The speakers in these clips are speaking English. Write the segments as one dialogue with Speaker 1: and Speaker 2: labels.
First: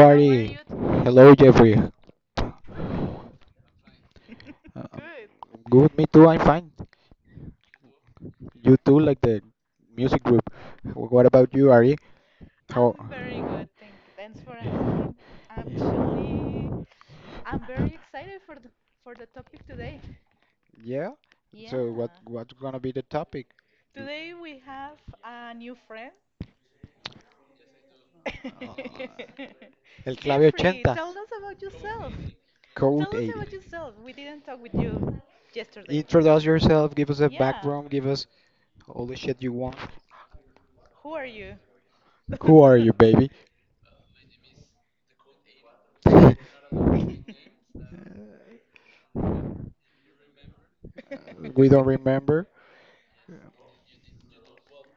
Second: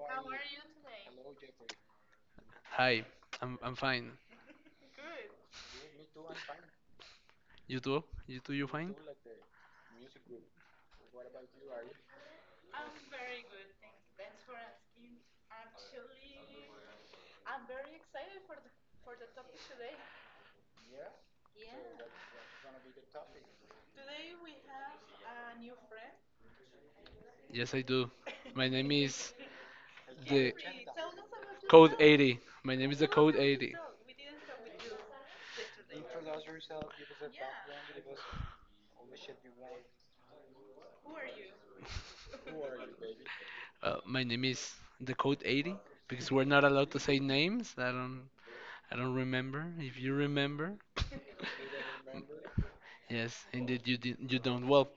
Speaker 1: how are Ari. You today? Hello, Jeffrey.
Speaker 2: Hi, I'm fine.
Speaker 1: Good. Good, me too. I'm fine.
Speaker 2: You too? You too? You
Speaker 1: You
Speaker 2: fine?
Speaker 1: too, like the music group. What about you, Ari? How? I'm very good. Thanks for asking. Actually, I'm very excited for the topic today. Yeah. So what? Yeah. What's gonna be the topic? Today we have a new friend.
Speaker 2: Yes, I do. My name is
Speaker 1: El clave
Speaker 2: the
Speaker 1: Jeffrey, 80. Tell us about
Speaker 2: Code
Speaker 1: yourself.
Speaker 2: 80. My name
Speaker 1: Code
Speaker 2: is the
Speaker 1: tell us 80.
Speaker 2: Code
Speaker 1: About
Speaker 2: 80.
Speaker 1: yourself. We didn't talk with you yesterday. Introduce yourself, give us a yeah. Background, give us all the shit you want. Who are you? Who are you, baby?
Speaker 2: My name is the Code 80 because we're not allowed to say names. I don't
Speaker 1: Uh,
Speaker 2: I don't remember. If you remember,
Speaker 1: we don't remember.
Speaker 2: yes, indeed you did, you don't. Well,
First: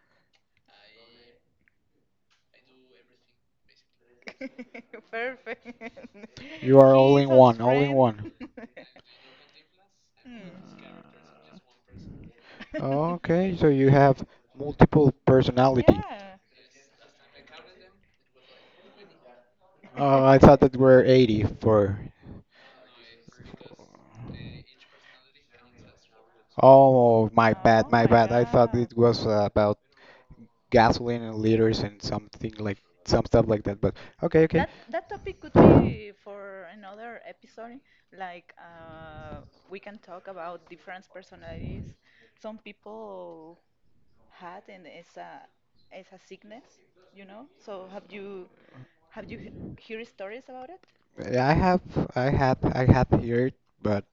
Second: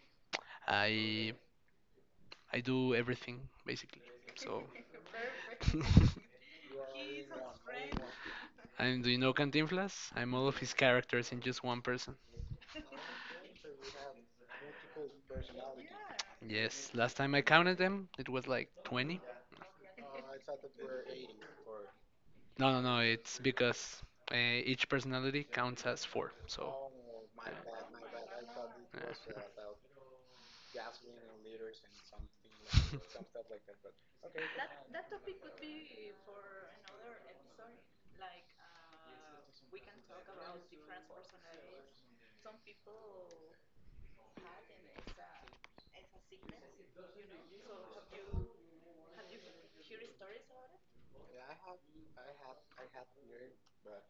Speaker 2: I I do everything basically. So
Speaker 1: Perfect. You are all in Jesus, one, all in friend. One.
Speaker 2: I'm do you know Cantinflas? I'm all of his
Speaker 1: Hmm.
Speaker 2: characters in just one person.
Speaker 1: Okay, so you have multiple personality. Yeah.
Speaker 2: Yes, last time I counted them, it was like 20.
Speaker 1: Oh, I thought that were 80 for.
Speaker 2: No, it's because uh, each personality counts as four. So
Speaker 1: Oh, my oh bad, oh my my bad. I thought God. It was about gasoline and liters and something like some stuff like that. But okay, okay. That topic could be for another episode. Like we can talk about different personalities. Some people had and it's a sickness, you know. So have you hear stories about it? Yeah, I have, I had heard, but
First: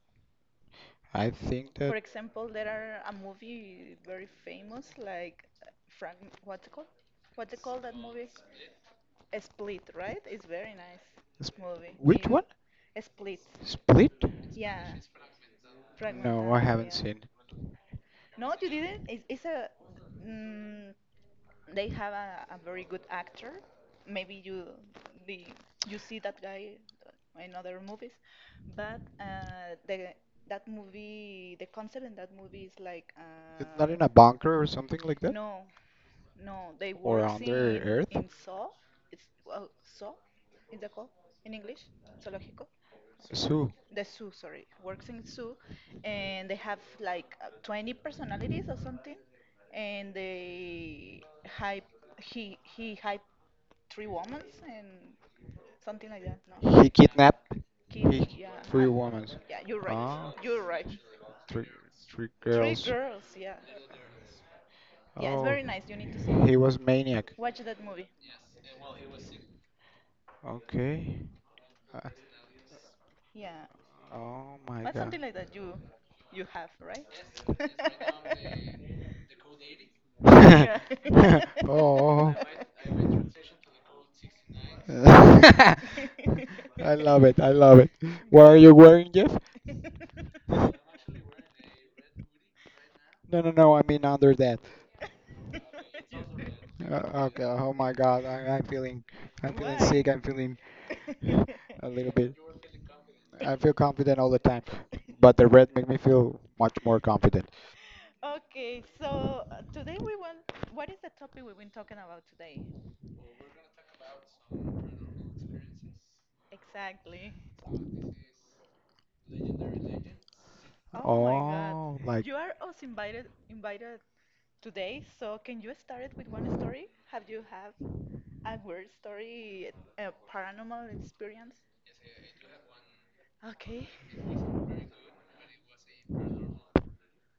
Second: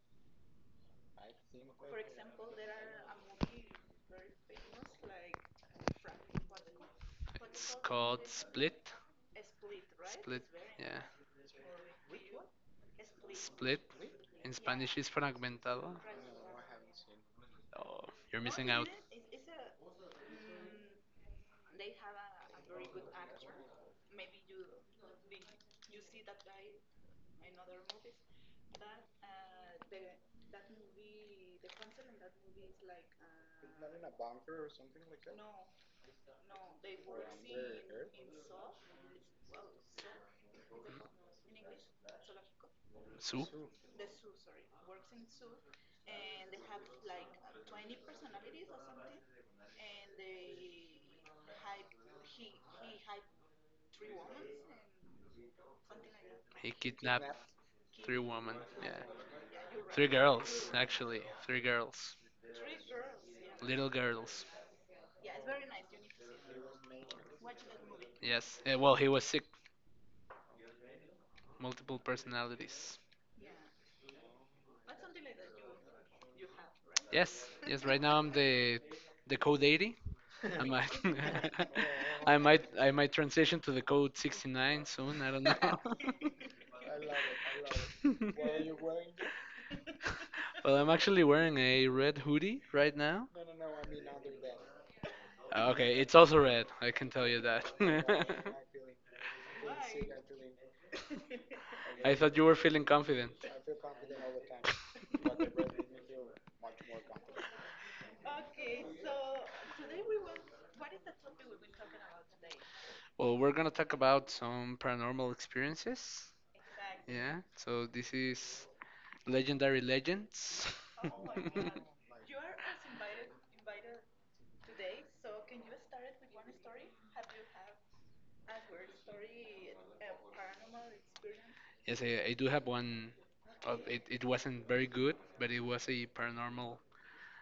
Speaker 1: I think for that example, there are a movie very famous, like Frank, what's it called? What's it
Speaker 2: it's
Speaker 1: called that
Speaker 2: called
Speaker 1: movie?
Speaker 2: Split.
Speaker 1: A Split, right?
Speaker 2: Split,
Speaker 1: It's very
Speaker 2: yeah.
Speaker 1: nice movie. Which It one? A Split.
Speaker 2: Split
Speaker 1: Split?
Speaker 2: in
Speaker 1: Yeah,
Speaker 2: Spanish is fragmentado.
Speaker 1: Frank no, I fragmentado. Haven't yeah. Seen it.
Speaker 2: Oh, you're
Speaker 1: No,
Speaker 2: missing
Speaker 1: you
Speaker 2: out.
Speaker 1: didn't. It's a. Mm, they have a very good actor. Maybe you the you see that guy in other movies, but the that movie, the concept in that movie is like it's not in a bunker or something like that? No, no. They or works under in Earth? In Saw. It's well, Saw. Is that called in English? Zoológico.
Speaker 2: Soup.
Speaker 1: Sue. The zoo, sorry, works in zoo, and they have like 20 personalities or something, and they hype he hype three women and something like that.
Speaker 2: He,
Speaker 1: No, he kidnapped kid,
Speaker 2: three
Speaker 1: he yeah,
Speaker 2: women.
Speaker 1: three women. Yeah, you're right,
Speaker 2: Three
Speaker 1: ah, you're
Speaker 2: girls,
Speaker 1: right.
Speaker 2: actually. Three
Speaker 1: three
Speaker 2: girls.
Speaker 1: three three girls. Girls, yeah,
Speaker 2: Little girls.
Speaker 1: yeah, it's oh, very nice. You need to see it. He was maniac. Watch that movie.
Speaker 2: Yes. Eh, well, he was sick
Speaker 1: Okay.
Speaker 2: multiple
Speaker 1: Uh,
Speaker 2: personalities.
Speaker 1: Yeah, oh my but God. Something like that you have, right?
Speaker 2: Yes, yes. Right now I'm the code 80. I might
Speaker 1: oh.
Speaker 2: I might transition to the code 69 soon.
Speaker 1: I yeah. Love it. I love it. What are you wearing, Jeff?
Speaker 2: well, I'm actually wearing a red hoodie right now.
Speaker 1: No, no, no. I mean under that.
Speaker 2: Ah, okay, it's also red. I can tell you
Speaker 1: Okay.
Speaker 2: that.
Speaker 1: Oh my God. I'm feeling. I'm feeling why? Sick. I'm feeling a
Speaker 2: I
Speaker 1: little
Speaker 2: thought
Speaker 1: bit.
Speaker 2: you were feeling confident.
Speaker 1: I feel confident all the time, but the red make me feel much more confident. Okay, so today we want, what is the topic we've been talking about today?
Speaker 2: Well, we're gonna talk about some paranormal experiences.
Speaker 1: Exactly.
Speaker 2: Yeah. So this is Legendary Legends.
Speaker 1: Oh my God. Oh, like you are also invited today, so can you start it with one story? Have you have a weird story, a paranormal experience?
Speaker 2: yes, I do have one. Uh,
Speaker 1: Okay.
Speaker 2: it, it wasn't very good, but it was a paranormal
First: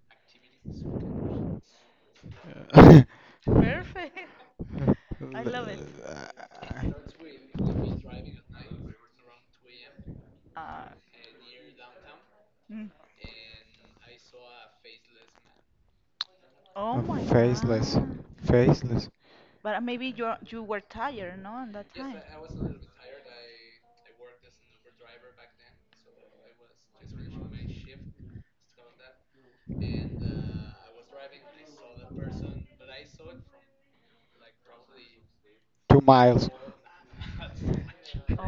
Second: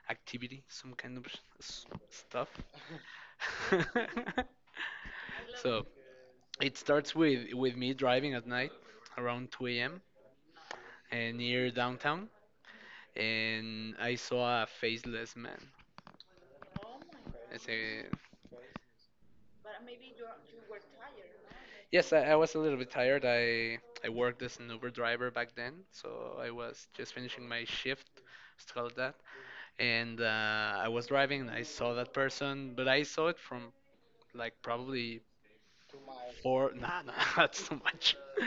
Speaker 2: activity, some kind of stuff.
Speaker 1: uh, perfect. I love it.
Speaker 2: so it starts with me driving at night around 2 a.m.
Speaker 1: Uh,
Speaker 2: and near downtown,
Speaker 1: mm.
Speaker 2: and I saw a faceless man.
Speaker 1: Oh my
Speaker 2: It's
Speaker 1: faceless,
Speaker 2: a,
Speaker 1: God. Faceless. But maybe you were tired, no? And that
Speaker 2: yes, I was a little bit tired. I worked as an Uber driver back then, so I was just finishing my shift, let's call it and I was driving and I saw that person, but I saw it from like probably
Speaker 1: 2 miles.
Speaker 2: four, that's too much,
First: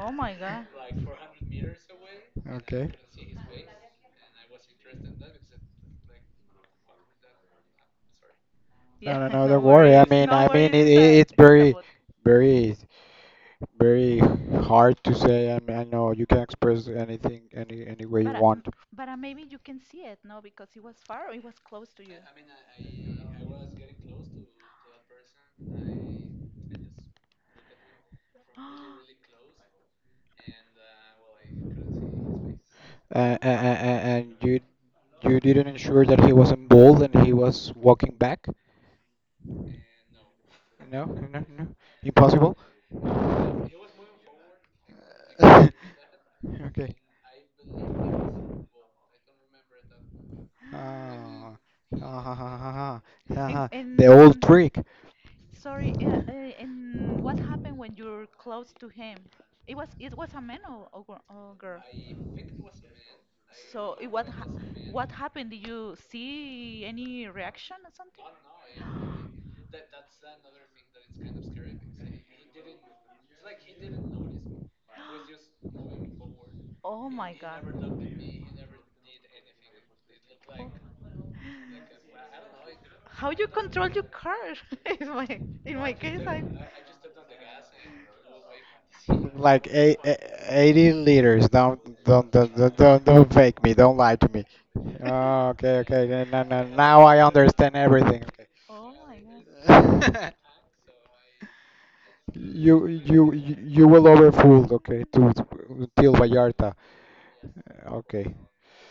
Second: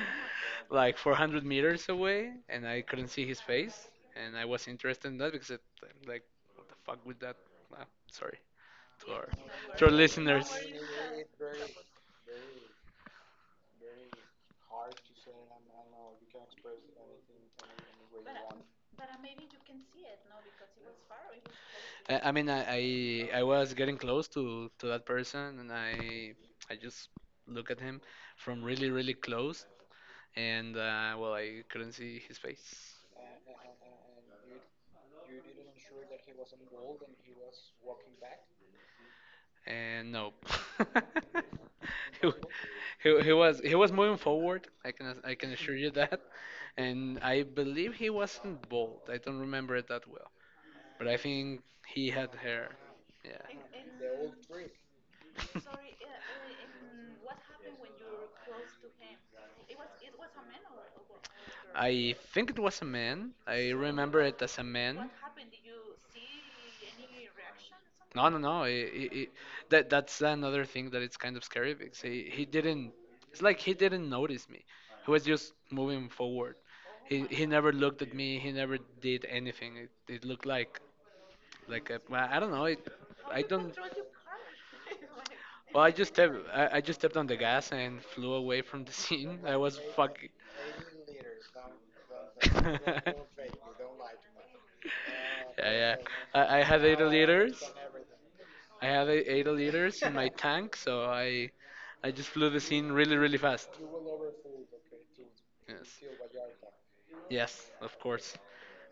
Speaker 2: like 400 meters away, and I
Speaker 1: Okay.
Speaker 2: couldn't see his
Speaker 1: No,
Speaker 2: face, and I was interested in that because it, I'm like, what the fuck with that? Uh, sorry to
Speaker 1: yeah, no, no,
Speaker 2: our
Speaker 1: no. Don't
Speaker 2: to our
Speaker 1: worry. I worry. Mean, don't I
Speaker 2: listeners.
Speaker 1: don't worry, mean, it a it's very, about. Very, very hard to say. I mean, I know you can express anything, any way you but want. But maybe you can see it, no? Because it was far, or it was close to you.
Speaker 2: I mean, I was getting close to that person, and I just look at him from really close, and well, I couldn't see his face,
Speaker 1: And you, you didn't ensure that he wasn't bald and he was walking back.
Speaker 2: and no,
Speaker 1: No.
Speaker 2: he,
Speaker 1: Impossible.
Speaker 2: he was moving forward. I can assure you that, and I believe he wasn't bald. I don't remember it that well, but I
Speaker 1: Ah,
Speaker 2: think he
Speaker 1: ah,
Speaker 2: had
Speaker 1: ha, ha,
Speaker 2: hair.
Speaker 1: ha, ha. Ha,
Speaker 2: Yeah.
Speaker 1: and ha. The and old and trick. Sorry, and what happened when you're close to him? It was a man or, or girl.
Speaker 2: I think it was a man. I remember it as a man.
Speaker 1: What happened? Did you see any reaction or something?
Speaker 2: No. That that's another thing that it's kind of scary because he didn't. It's like he didn't notice me. He was just moving forward.
Speaker 1: Oh,
Speaker 2: He never looked at me. He never did anything. It looked like a, well, I don't know. It, I don't.
Speaker 1: you curse in
Speaker 2: Well,
Speaker 1: my
Speaker 2: I just stepped on the gas and flew away from the scene. I
Speaker 1: like
Speaker 2: was.
Speaker 1: 8, 80 liters.
Speaker 2: yeah,
Speaker 1: Don't fake me. Don't lie to me. Oh, okay,
Speaker 2: yeah.
Speaker 1: okay. Then- now,
Speaker 2: I
Speaker 1: now,
Speaker 2: had eight
Speaker 1: now I
Speaker 2: liters.
Speaker 1: understand everything. Okay.
Speaker 2: I have a- 80 liters in my tank, so I just flew the scene really, really fast.
Speaker 1: You will overfooled. Okay, to
Speaker 2: Yes,
Speaker 1: till Vallarta.
Speaker 2: yes, of
Speaker 1: Okay.
Speaker 2: course.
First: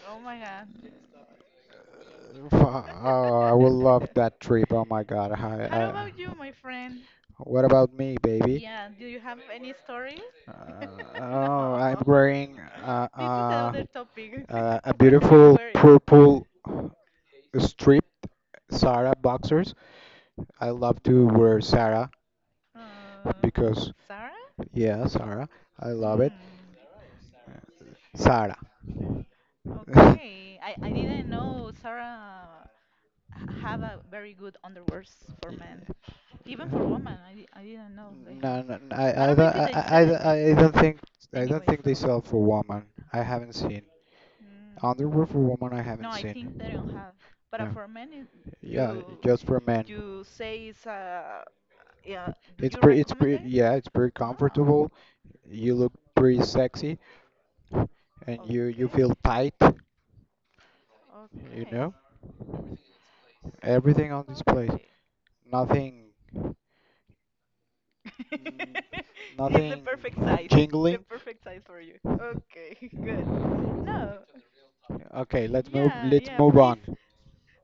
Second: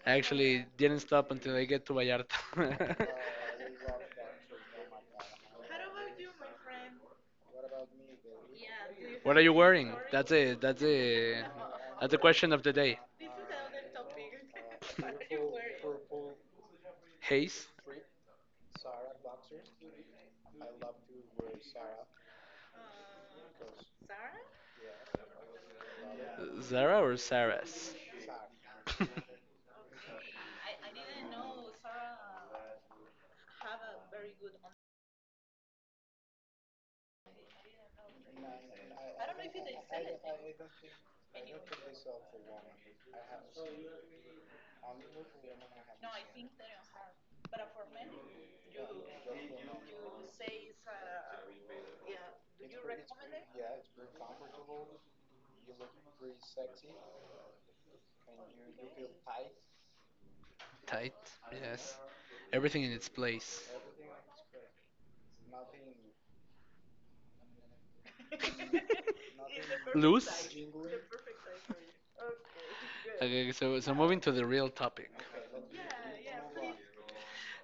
Speaker 2: I
Speaker 1: Oh my
Speaker 2: actually
Speaker 1: god.
Speaker 2: didn't stop until I get to
Speaker 1: Fa-
Speaker 2: Vallarta.
Speaker 1: oh, I will love that trip. Oh my God. How about you, my friend? What about me, baby? Yeah, do you
Speaker 2: what
Speaker 1: have
Speaker 2: are you wearing?
Speaker 1: story.
Speaker 2: That's a that's a
Speaker 1: Oh, I'm
Speaker 2: that's the question
Speaker 1: wearing
Speaker 2: of the day.
Speaker 1: this is another topic. A I'm beautiful wearing. Purple
Speaker 2: Hayes,
Speaker 1: strip Sarah boxers. I love to wear Sarah because, Sarah? Yeah, Sarah. I love it.
Speaker 2: Zara or Sarah's?
Speaker 1: Hmm. Sarah. Okay. I didn't know Sarah have a very good underwears for men, even for women. I didn't know they have. No, no, no, don't know if they sell it I don't think I don't anyways. Think they sell for woman. I haven't seen. Mm, underworld for woman, I no, haven't I seen. Think they don't have. But no. For men, it, yeah, you just for men. You say it's a yeah. Do it's you pretty, it's recommend pretty, it? Yeah, it's pretty ah, comfortable. You look pretty sexy, and you okay, feel okay, tight.
Speaker 2: Tight,
Speaker 1: You okay, know,
Speaker 2: yes. Everything in its place.
Speaker 1: everything on display. Okay. Nothing, mm, it's the nothing perfect size.
Speaker 2: Loose.
Speaker 1: The jingling. Perfect size for you. Okay, good.
Speaker 2: Okay, so so
Speaker 1: No.
Speaker 2: moving to the real topic.
Speaker 1: Okay, let's move. Yeah, let's yeah, move please on.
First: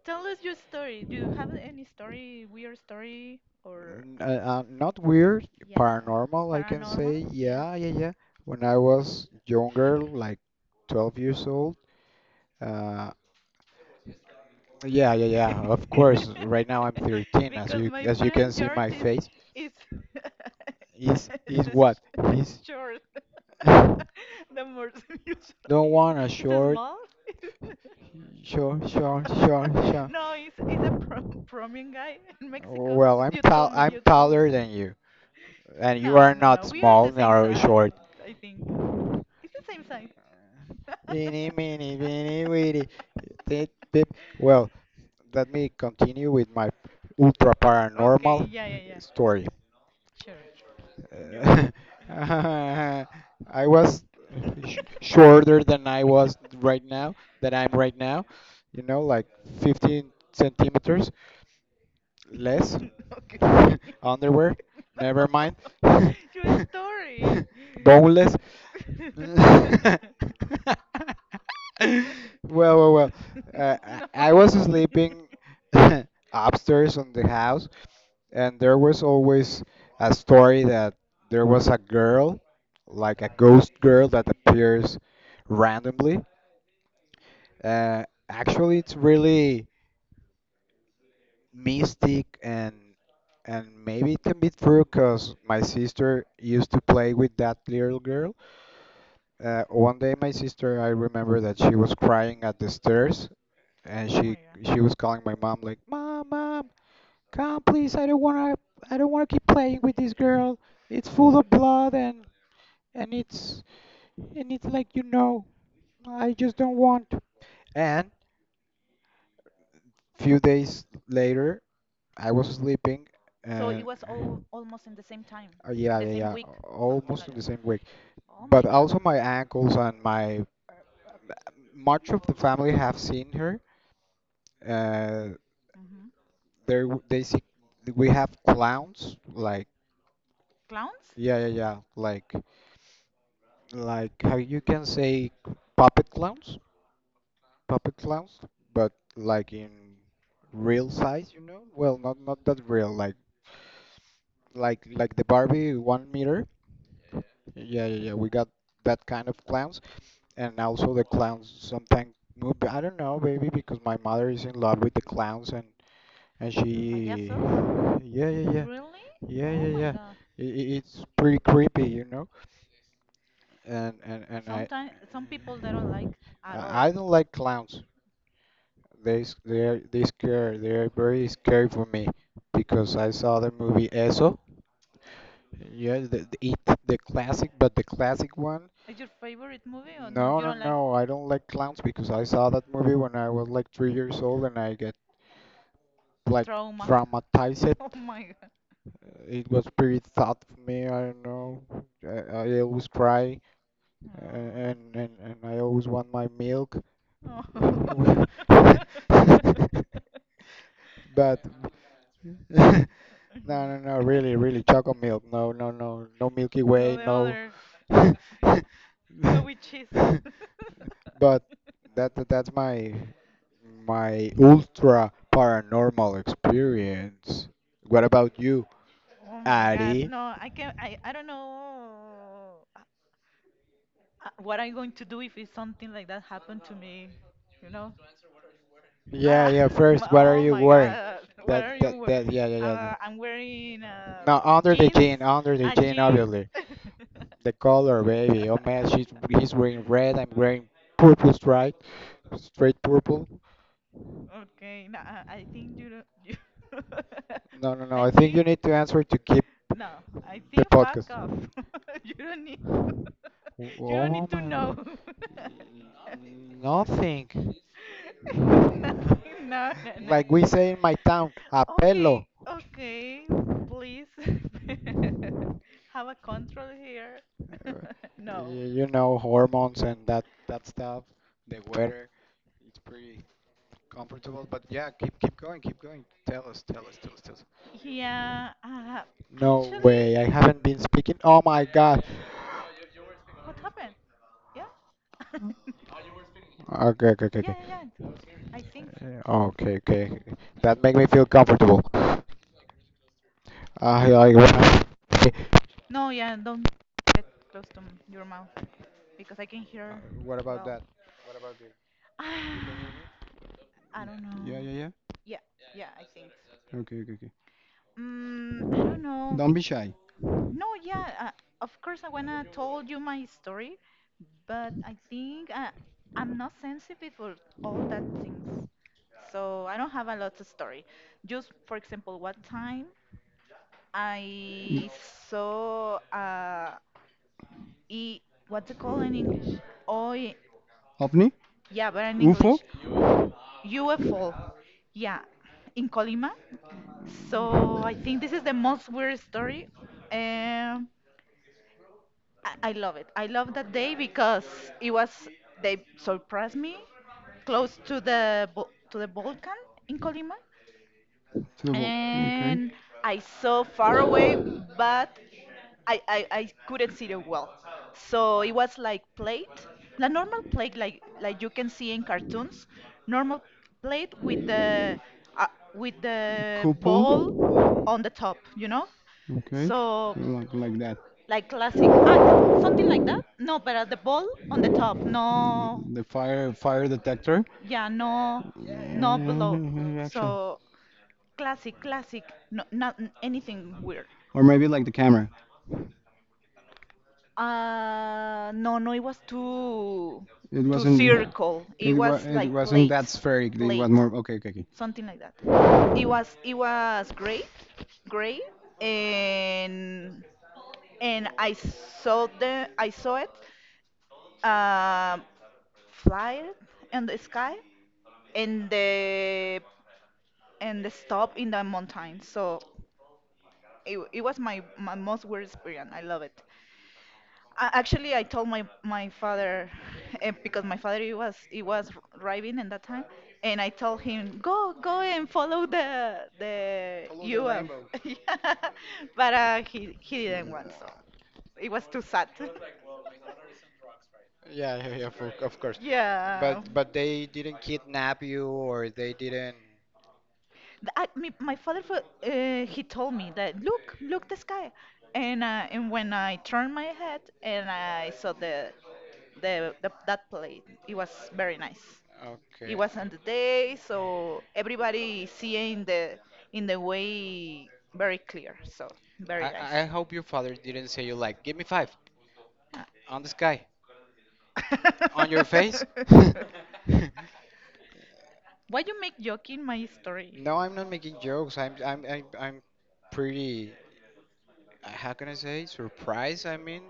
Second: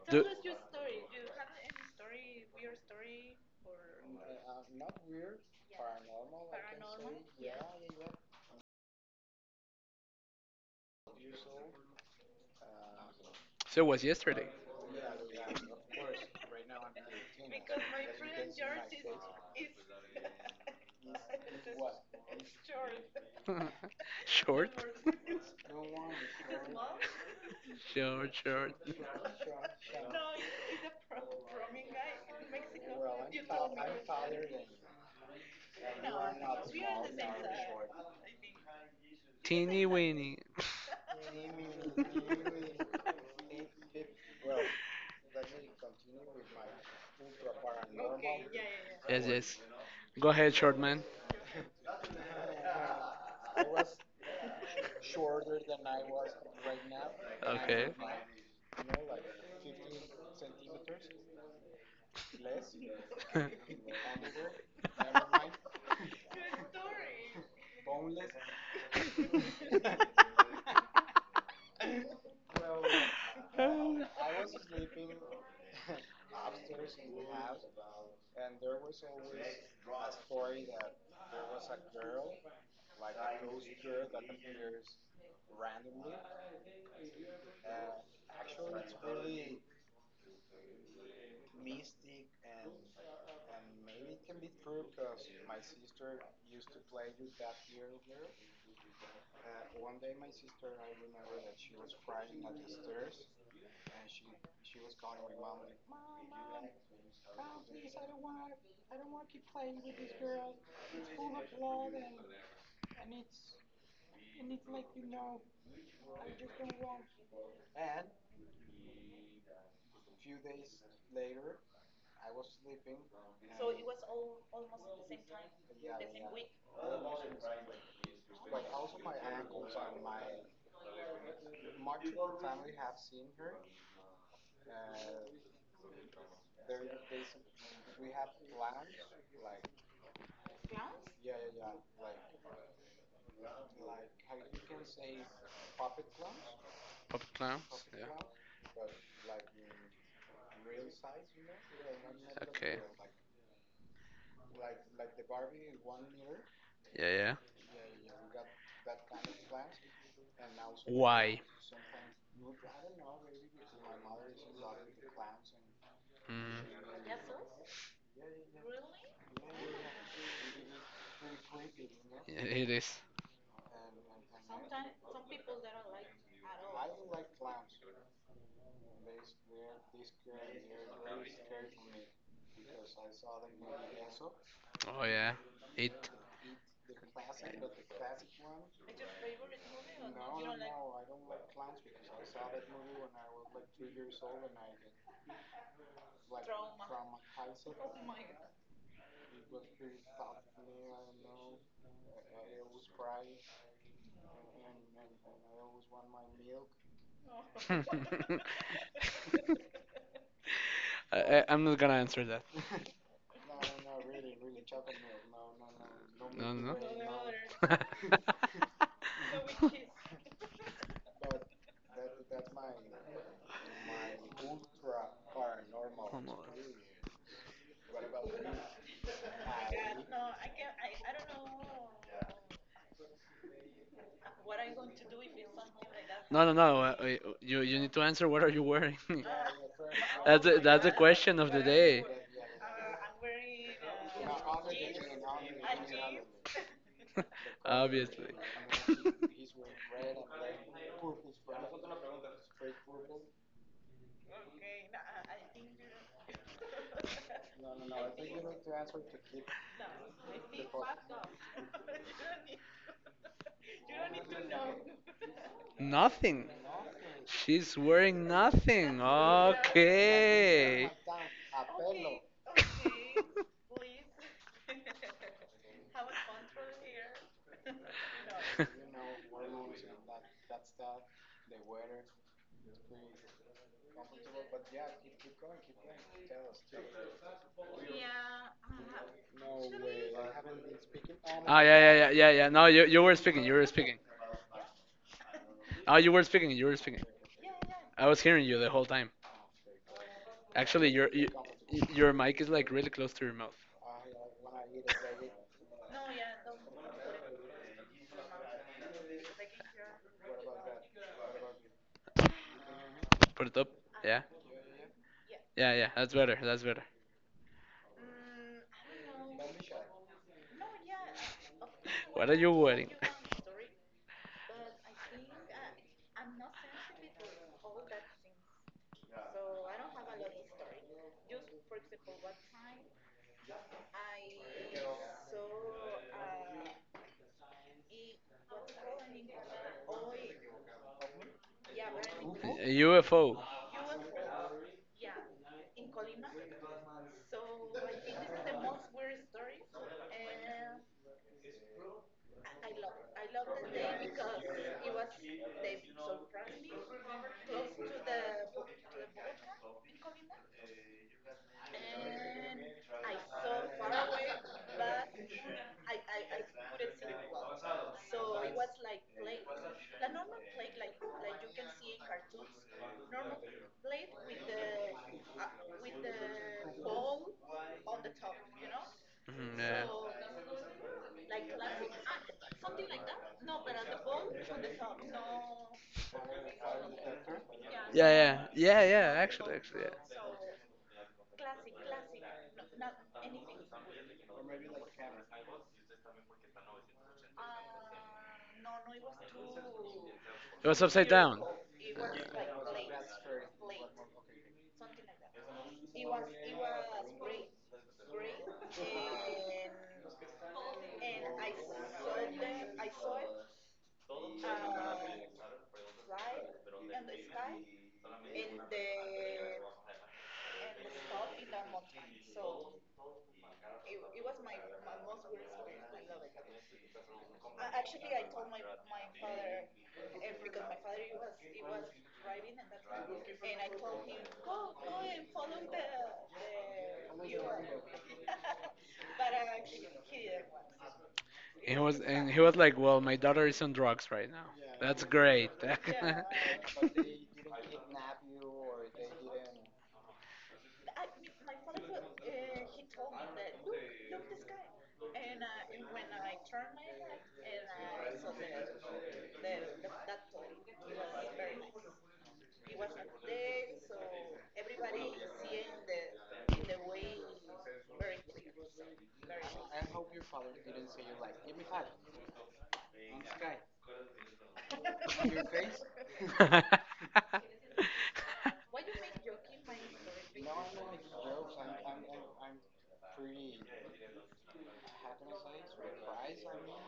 Speaker 1: Tell
Speaker 2: Do-
Speaker 1: us your story. Do you have any story, weird story, or not weird, yeah, paranormal, I can paranormal? Say. Yeah. Yeah, yeah, yeah. When I was younger, like 12 years old. Uh,
Speaker 2: So it was yesterday.
Speaker 1: yeah, yeah, yeah. Of course. Right now I'm 13, as because you my as you friend can see George my is face. Is is is what? He's short. The
Speaker 2: short.
Speaker 1: more unusual. Don't want a the short, small?
Speaker 2: short, short.
Speaker 1: Short. No, it's a prom promian guy in Mexico. Well, I'm you tall. Told me. I'm you told me. Taller than you, and you no, are no, no. Not no. We are small the same nor size. Short. I think it's the same
Speaker 2: Teeny
Speaker 1: size.
Speaker 2: weeny.
Speaker 1: Eeny, meeny, weeny, weeny. Tip, tip. Well, let me continue with my ultra okay. Paranormal yeah, yeah, yeah.
Speaker 2: yes,
Speaker 1: Story.
Speaker 2: yes. Go ahead, short man.
Speaker 1: Sure. Uh, I was shorter than I was right now, than I'm
Speaker 2: Okay.
Speaker 1: right now, you know, like 15 centimeters less. Okay. Underwear, never mind. Your story. Boneless. Well, well, well. Uh, I no. Was sleeping upstairs on the house, and there was always a story that there was a girl, like a ghost girl that appears randomly. Actually, it's really mystic and maybe it can be true because my sister used to play with that little girl. One day, my sister, I remember that she was crying at the stairs and oh she my god. She was calling my mom like, "Mom, mom, come, please. I don't want to. I don't want to keep playing with this girl. It's full of blood and it's and it's like you know. I just don't want." And few days later, I was sleeping, so it was all almost in the same time, yeah, the yeah, same yeah, week, something almost like in that. The same week. Oh my but God. Also my ankles and my much of the family have seen her. Uh, hmm there they see we have clowns like clowns? Yeah, yeah, yeah, like. Like how you can say
Speaker 2: Pop it down.
Speaker 1: puppet clowns, but like in real size, you know? Well, not not that
Speaker 2: Okay.
Speaker 1: real, like like the Barbie 1 meter.
Speaker 2: Yeah, yeah.
Speaker 1: Yeah, yeah, yeah. We got that kind of clowns, and also the
Speaker 2: Why?
Speaker 1: clowns sometimes move. I don't know, baby, because my mother is in love with the clowns, and I guess
Speaker 2: Mm,
Speaker 1: she, so. Yeah, yeah, yeah, really? Yeah, oh yeah, my yeah. God. It's pretty creepy, you know?
Speaker 2: it is.
Speaker 1: And I. Sometimes some people they don't like at all. I don't like clowns. They they are they scare they are very scary for me because I saw the movie Eso.
Speaker 2: Oh yeah.
Speaker 1: Yeah,
Speaker 2: It.
Speaker 1: the it the classic, but the classic one. Is your favorite movie or no? No, you no, don't like no. I don't like clowns because I saw that movie when I was like 3 years old, and I get like trauma? Traumatized. Oh my god. It was pretty thought for me. I don't know. I always cry, and I always want my milk. Oh. but
Speaker 2: I'm not gonna answer that.
Speaker 1: no, no, no, really, really, chocolate milk. No, no, no, no Milky no, Way, the no. other. No, with cheese. But that's my ultra paranormal experience. What about you, Oh my God, Ari? No, I can I don't know what I'm going to do if it's something like that
Speaker 2: No, no,
Speaker 1: happens.
Speaker 2: no. You you need to answer. What are you wearing?
Speaker 1: Yeah, yeah. First, what are oh you my
Speaker 2: That's
Speaker 1: wearing?
Speaker 2: the
Speaker 1: God,
Speaker 2: question
Speaker 1: what
Speaker 2: of
Speaker 1: That,
Speaker 2: the
Speaker 1: are you that,
Speaker 2: day.
Speaker 1: wearing? That. Yeah, yeah, yeah, yeah. I'm wearing No, under the jeans, jean, under the a jean, jeans, obviously. The color,
Speaker 2: Obvious.
Speaker 1: baby. Oh man, she's he's wearing red. I'm wearing purple stripe, straight purple. Okay, no, I think you don't. You No, no, no. I think you think need to answer to keep no. I the think fuck podcast. Off. You don't need to. You don't Oh need to my. Know.
Speaker 2: nothing.
Speaker 1: Nothing.
Speaker 2: She's wearing
Speaker 1: No,
Speaker 2: nothing.
Speaker 1: no, no. Like we say in
Speaker 2: Okay.
Speaker 1: my town, a Okay, okay. Please have a control here. Uh, no. You know, hormones and that stuff. The weather, it's pretty Yeah, No actually, way, I haven't been speaking. Oh
Speaker 2: Oh yeah,
Speaker 1: my
Speaker 2: yeah,
Speaker 1: god.
Speaker 2: yeah, yeah, yeah. No, you were speaking. You were
Speaker 1: Happened.
Speaker 2: speaking.
Speaker 1: Yeah,
Speaker 2: Oh, you were speaking. You were speaking.
Speaker 1: Okay, okay, okay, yeah, okay, yeah,
Speaker 2: I was hearing
Speaker 1: yeah.
Speaker 2: you
Speaker 1: I
Speaker 2: the whole
Speaker 1: think so.
Speaker 2: time.
Speaker 1: Okay, okay. That
Speaker 2: Actually,
Speaker 1: make me feel comfortable.
Speaker 2: your mic is like really close to your mouth.
Speaker 1: I like What to no. Yeah, don't get close to your mouth because I can hear What about well. That? What about this? You can hear Ah,
Speaker 2: Put it up.
Speaker 1: me? I me?
Speaker 2: Yeah,
Speaker 1: Don't Yeah, know, yeah, Yeah,
Speaker 2: yeah,
Speaker 1: yeah.
Speaker 2: yeah. That's better. That's
Speaker 1: Yeah.
Speaker 2: better.
Speaker 1: Okay, okay, okay. I don't know. Don't be It's shy. No, yeah, of course I
Speaker 2: What are
Speaker 1: wanna
Speaker 2: you
Speaker 1: tell
Speaker 2: wearing?
Speaker 1: you my story, but I think I'm not sensitive for all that things, so I don't have a lot of story. Just for example, one time I saw e what's it called in English? Oh, OVNI? Yeah, but in UFO? English,
Speaker 2: UFO.
Speaker 1: UFO. Yeah, in Colima. So I think this is the most weird story. Um, I love it. I love that day because it was they surprised me close to the Balkan in Colima, to the wall. Okay. And I saw far away, but I couldn't see them well. So it was like plate, the normal plate like you can see in cartoons, normal plate uh, with the Couple. Ball on the top, you know.
Speaker 2: Mm,
Speaker 1: Okay. So
Speaker 2: yeah.
Speaker 1: Like that. Like classic, ah, something like that. No, but the ball on the top, no, The fire detector. Yeah,
Speaker 2: Yeah,
Speaker 1: no,
Speaker 2: yeah, yeah, yeah.
Speaker 1: no below.
Speaker 2: Actually,
Speaker 1: Mm, Gotcha.
Speaker 2: yeah.
Speaker 1: So Classic, classic. No, not n- anything weird. No, no, it was too
Speaker 2: It was upside down.
Speaker 1: cold. Something like that. It was great, great, and and I saw the, I saw it, uh, fly in the sky, and the and the stop in the mountain. So it was my most weird experience. I love it. Actually, I told my father eh, because my father he was driving in that time, and I told him go and follow the Follow the UF, rainbow. Yeah. But he didn't want so it
Speaker 2: And he
Speaker 1: was
Speaker 2: was
Speaker 1: too sad.
Speaker 2: and he
Speaker 1: course.
Speaker 2: was like, "Well, my daughter is on drugs right now. That's great."
Speaker 1: But yeah, they didn't kidnap you or they didn't. I, me, he told me that look the sky, and when I turned my head and I saw the that play. It was very nice. It Okay. was on the day, so everybody seeing the in the way very clear. So very I, nice. I hope your father didn't say you like, give me five Ah. on the sky, on your face. Why you make joking my story? No, I'm not making jokes. I'm pretty. How can I say surprised? I mean,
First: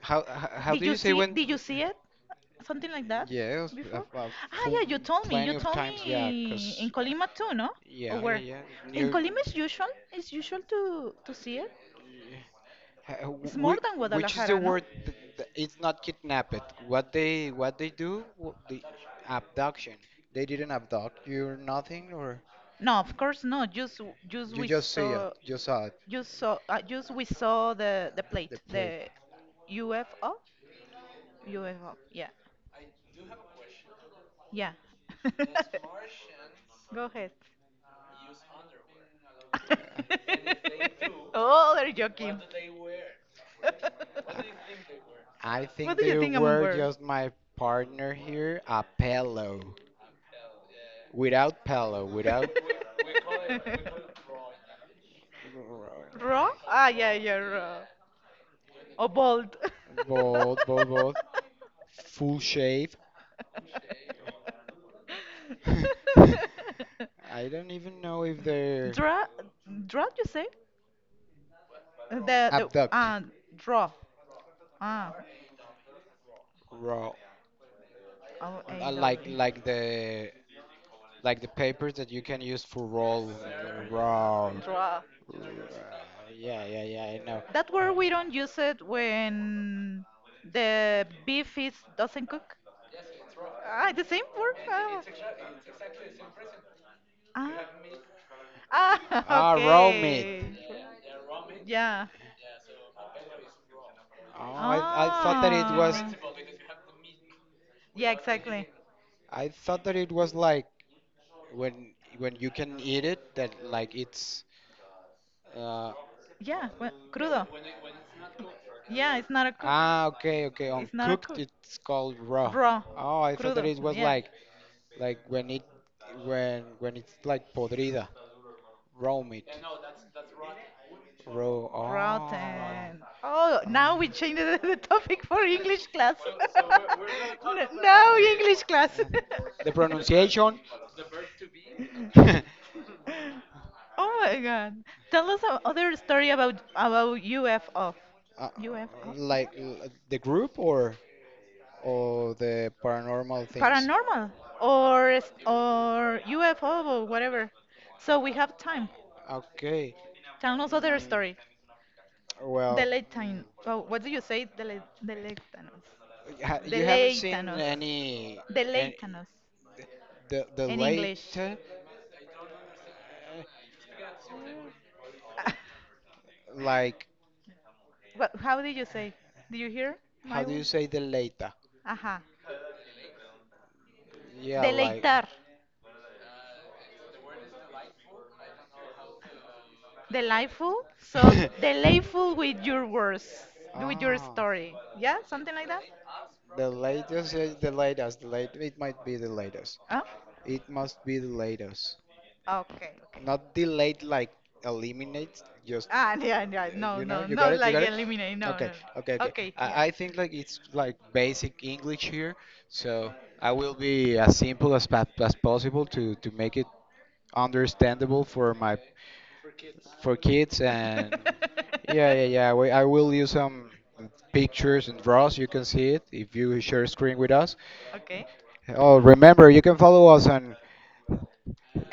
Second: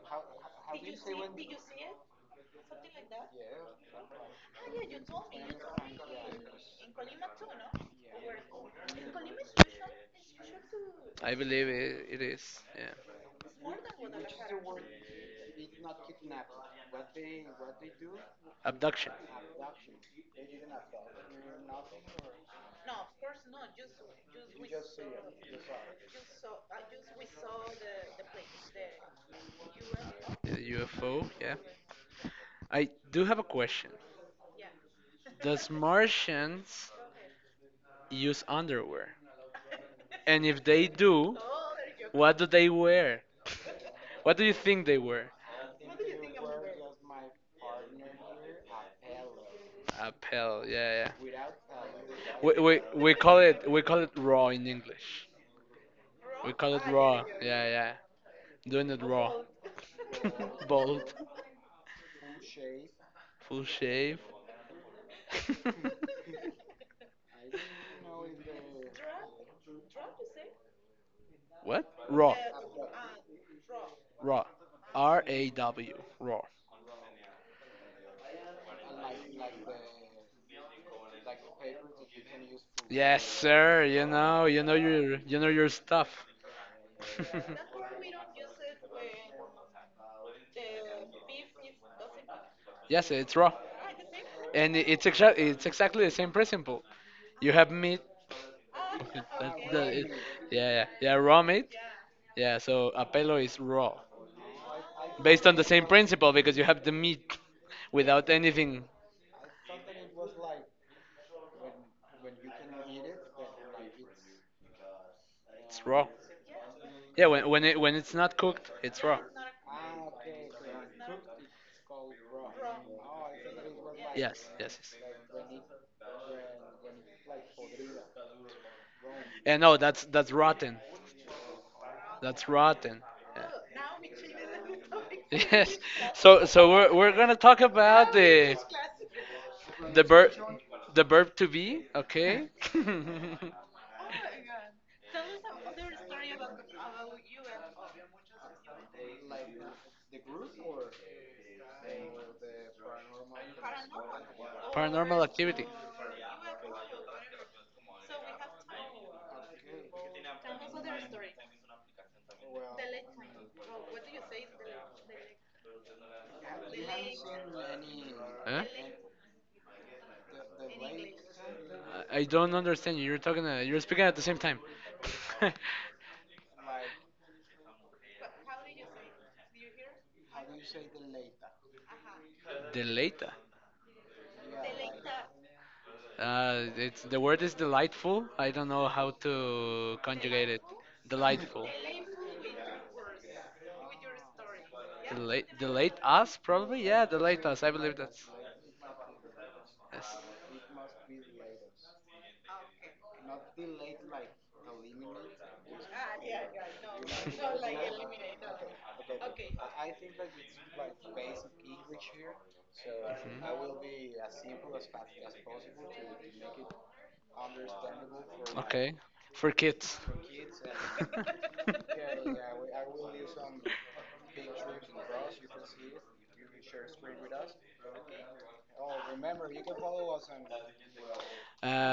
Speaker 1: how Did do you you say see? When? Did you see something like that Yes, before? I've Ah, full yeah, full, you told me. You plenty of told times. Yeah, me in cause Colima too, no? Or yeah, yeah, where? Yeah. In Near Colima it's usual. It's usual to
Speaker 2: I
Speaker 1: see
Speaker 2: believe
Speaker 1: it.
Speaker 2: it, it is. Yeah.
Speaker 1: It's more than which is the Guadalajara, no? word it's not kidnapped what they do the
Speaker 2: Abduction
Speaker 1: abduction they didn't abduct you or nothing or No, of course no. Just you we just see it saw you saw it just saw just we saw the plate, plate the UFO,
Speaker 2: is a UFO. Yeah.
Speaker 1: UFO. Yeah,
Speaker 2: I do have a question.
Speaker 1: yeah.
Speaker 2: Does Martians
Speaker 1: Go ahead.
Speaker 2: use underwear? And if they do,
Speaker 1: Oh, they're
Speaker 2: what
Speaker 1: joking.
Speaker 2: do they wear? What do you think they wear?
Speaker 1: I What think do you they think I'm were wearing? Just my partner here, a pillow.
Speaker 2: A pal. Yeah, yeah.
Speaker 1: Without pillow, without
Speaker 2: We call it raw in English.
Speaker 1: raw?
Speaker 2: We call it
Speaker 1: Ah, yeah,
Speaker 2: raw.
Speaker 1: yeah,
Speaker 2: Yeah,
Speaker 1: raw.
Speaker 2: yeah. Doing it
Speaker 1: Or
Speaker 2: raw.
Speaker 1: bald. Bold, bold,
Speaker 2: Bald,
Speaker 1: bold, full shave.
Speaker 2: full shave.
Speaker 1: I don't even know if they're draw, draw, you say?
Speaker 2: What? Raw.
Speaker 1: The abduct, draw.
Speaker 2: Raw.
Speaker 1: Ah,
Speaker 2: R A W. Raw.
Speaker 1: raw, R A W like the the papers that you can use for
Speaker 2: Yes,
Speaker 1: roll,
Speaker 2: sir. You know,
Speaker 1: roll. Draw.
Speaker 2: you know your stuff.
Speaker 1: Yeah, yeah, yeah. I know. That word we don't use it when the beef is doesn't cook.
Speaker 2: Yes, it's raw,
Speaker 1: Ah, the same word.
Speaker 2: and
Speaker 1: Ah,
Speaker 2: it's exactly the same principle. You have
Speaker 1: ah,
Speaker 2: meat. Okay,
Speaker 1: ah, Ah, raw meat.
Speaker 2: yeah,
Speaker 1: Okay.
Speaker 2: yeah, yeah. Raw meat.
Speaker 1: Yeah.
Speaker 2: Yeah. So apelo is raw,
Speaker 1: Oh, I thought
Speaker 2: based
Speaker 1: that
Speaker 2: on the
Speaker 1: it
Speaker 2: same
Speaker 1: was
Speaker 2: principle
Speaker 1: Ah,
Speaker 2: because you have the meat
Speaker 1: yeah,
Speaker 2: without
Speaker 1: exactly.
Speaker 2: anything.
Speaker 1: I thought that it was like when you can eat it that like it's
Speaker 2: It's
Speaker 1: uh
Speaker 2: raw.
Speaker 1: Yeah, well,
Speaker 2: Yeah.
Speaker 1: crudo.
Speaker 2: When it's not cooked, it's
Speaker 1: Yeah,
Speaker 2: raw.
Speaker 1: it's not a cook. Ah, okay, okay. On It's not a cooked, cook. It's called raw. Raw, Oh, I thought that crudo. It was Yeah. like
Speaker 2: Yes. Yes. Yes.
Speaker 1: when it when it's like podrida, raw meat,
Speaker 2: And no, that's rotten.
Speaker 1: raw. Oh,
Speaker 2: That's
Speaker 1: Rotten.
Speaker 2: rotten.
Speaker 1: Oh, now we oh. changed the topic for
Speaker 2: Yes.
Speaker 1: English class.
Speaker 2: So so we're gonna talk
Speaker 1: No,
Speaker 2: about
Speaker 1: no English class. The
Speaker 2: the verb
Speaker 1: pronunciation.
Speaker 2: the verb to be. Okay.
Speaker 1: Oh my God. Tell us other story about UFO. UFO? The group or? Or the paranormal things. Paranormal
Speaker 2: Paranormal activity.
Speaker 1: or UFO or whatever. So we have time. Okay. Tell us other Mm, story. Well, Deleitan. Oh, what do you say? Deleitanos. You haven't seen Deleitanos, any
Speaker 2: Huh?
Speaker 1: Deleitanos the in late, English.
Speaker 2: I I don't understand you. You're talking. You're speaking at the same time.
Speaker 1: Like What, how do you say? Do you hear how my do you say the later? Ajá.
Speaker 2: Deleita.
Speaker 1: Yeah, like Deleitar.
Speaker 2: It's the word is delightful. I don't know how to conjugate it.
Speaker 1: Delightful? So,
Speaker 2: Delightful.
Speaker 1: delightful with your words, with your Ah, story. Yeah, something
Speaker 2: The
Speaker 1: like that?
Speaker 2: late us,
Speaker 1: The
Speaker 2: probably. Yeah, the
Speaker 1: latest
Speaker 2: late
Speaker 1: is
Speaker 2: us.
Speaker 1: the
Speaker 2: I believe that.
Speaker 1: latest. The late, it might be the latest. Huh?
Speaker 2: Yes.
Speaker 1: It must be the latest. Okay, okay. Not delayed like eliminate, just Ah, yeah, yeah. No, you know, no, you no, got not it, you like got it. Eliminate. No, Okay, no, no, okay, no, okay. Okay, yeah. I think like it's like basic English here, so I will
Speaker 2: Mhm.
Speaker 1: be as simple as pa as possible to make it understandable for my
Speaker 2: Okay, for kids.
Speaker 1: for kids and yeah, yeah, yeah. I will use some pictures and draws. You can see it if you share screen with us. Okay. Oh, remember, you can follow us on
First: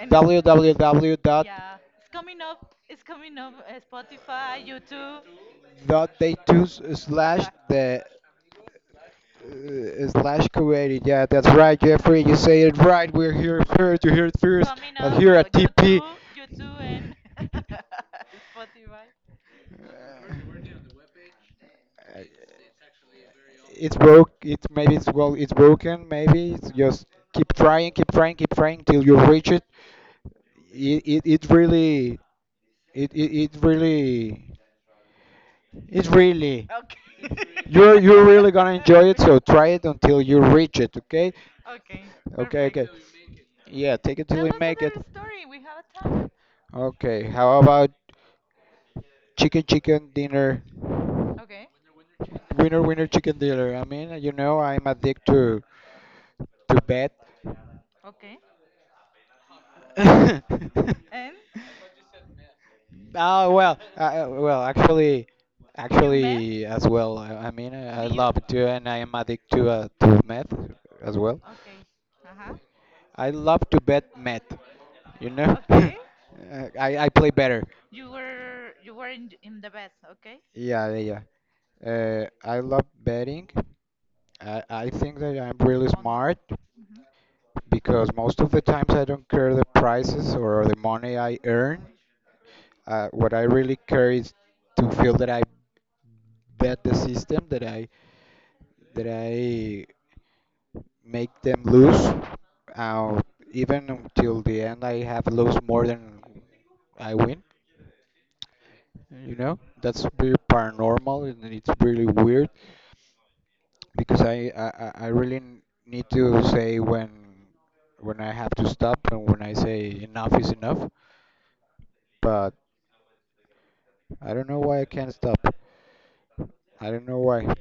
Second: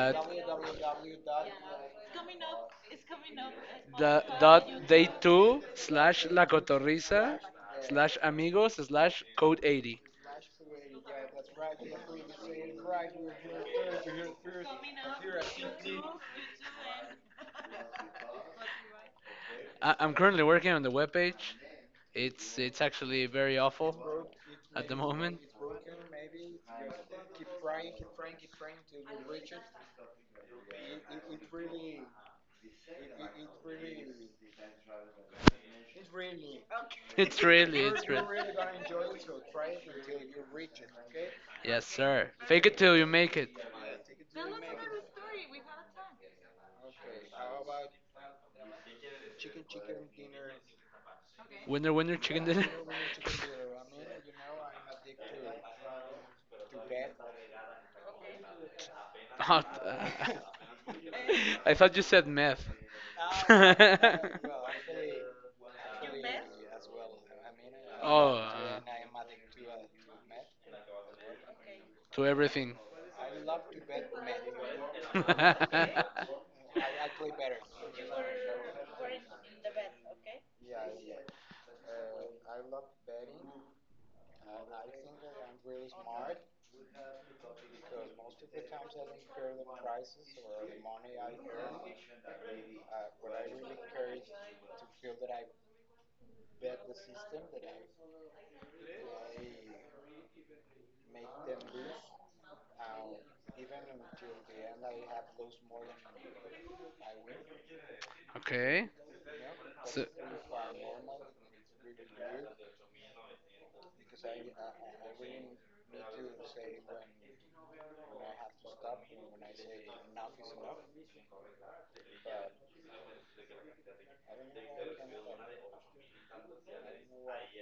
Speaker 1: And www.daytwo.com. Yeah, it's coming up. It's coming up.
Speaker 2: the
Speaker 1: Spotify,
Speaker 2: dot day
Speaker 1: YouTube.
Speaker 2: two
Speaker 1: Dot
Speaker 2: slash
Speaker 1: day
Speaker 2: la
Speaker 1: two
Speaker 2: cotorriza
Speaker 1: slash Exact. The
Speaker 2: slash amigos slash code 80.
Speaker 1: slash community. Yeah, that's right, Jeffrey. You say it right. We're here first. You hear it first. Coming But up. Here at TP. YouTube, YouTube, and Spotify.
Speaker 2: I'm currently working on the webpage.
Speaker 1: Uh,
Speaker 2: It's actually very
Speaker 1: It's
Speaker 2: awful.
Speaker 1: broke. It's maybe it's well. It's broken. Maybe it's just keep trying, keep trying, keep trying till you reach it. It really it, it it really
Speaker 2: It's really
Speaker 1: you're Okay. you're really gonna enjoy it. So try it until you reach it. Okay.
Speaker 2: Yes,
Speaker 1: Okay,
Speaker 2: sir. Fake
Speaker 1: Okay,
Speaker 2: it
Speaker 1: perfect.
Speaker 2: till you make
Speaker 1: Okay.
Speaker 2: it.
Speaker 1: Yeah. Take it till Tell we us make it, another story. We have a time. Okay, how about chicken dinner? Okay,
Speaker 2: Winner, winner, chicken dinner.
Speaker 1: Winner winner chicken dinner. I mean, you know, I'm addicted to bet. Okay.
Speaker 2: Oh,
Speaker 1: And
Speaker 2: I thought you said meth.
Speaker 1: Oh
Speaker 2: oh,
Speaker 1: well, well, actually, you meth? Actually, as well. I mean, I Do you? Love to,
Speaker 2: uh,
Speaker 1: and I am addicted to meth as well. Okay.
Speaker 2: to
Speaker 1: Uh-huh.
Speaker 2: everything.
Speaker 1: I love to bet meth. You know, Okay. I play better. You were in the best, okay? Yeah, yeah, yeah. I love betting. I think that I'm really On smart hmm because most of the times I don't care the prices or the money I earn. What I really care is to feel that I bet the system, that I make them lose. Uh, even until the end, I have lost more than I win.
Speaker 2: okay.
Speaker 1: You know,
Speaker 2: So,
Speaker 1: that's very paranormal and it's really weird because I really need to say when I have to stop and when I say enough is enough. But I don't know why I can't stop. I don't know why.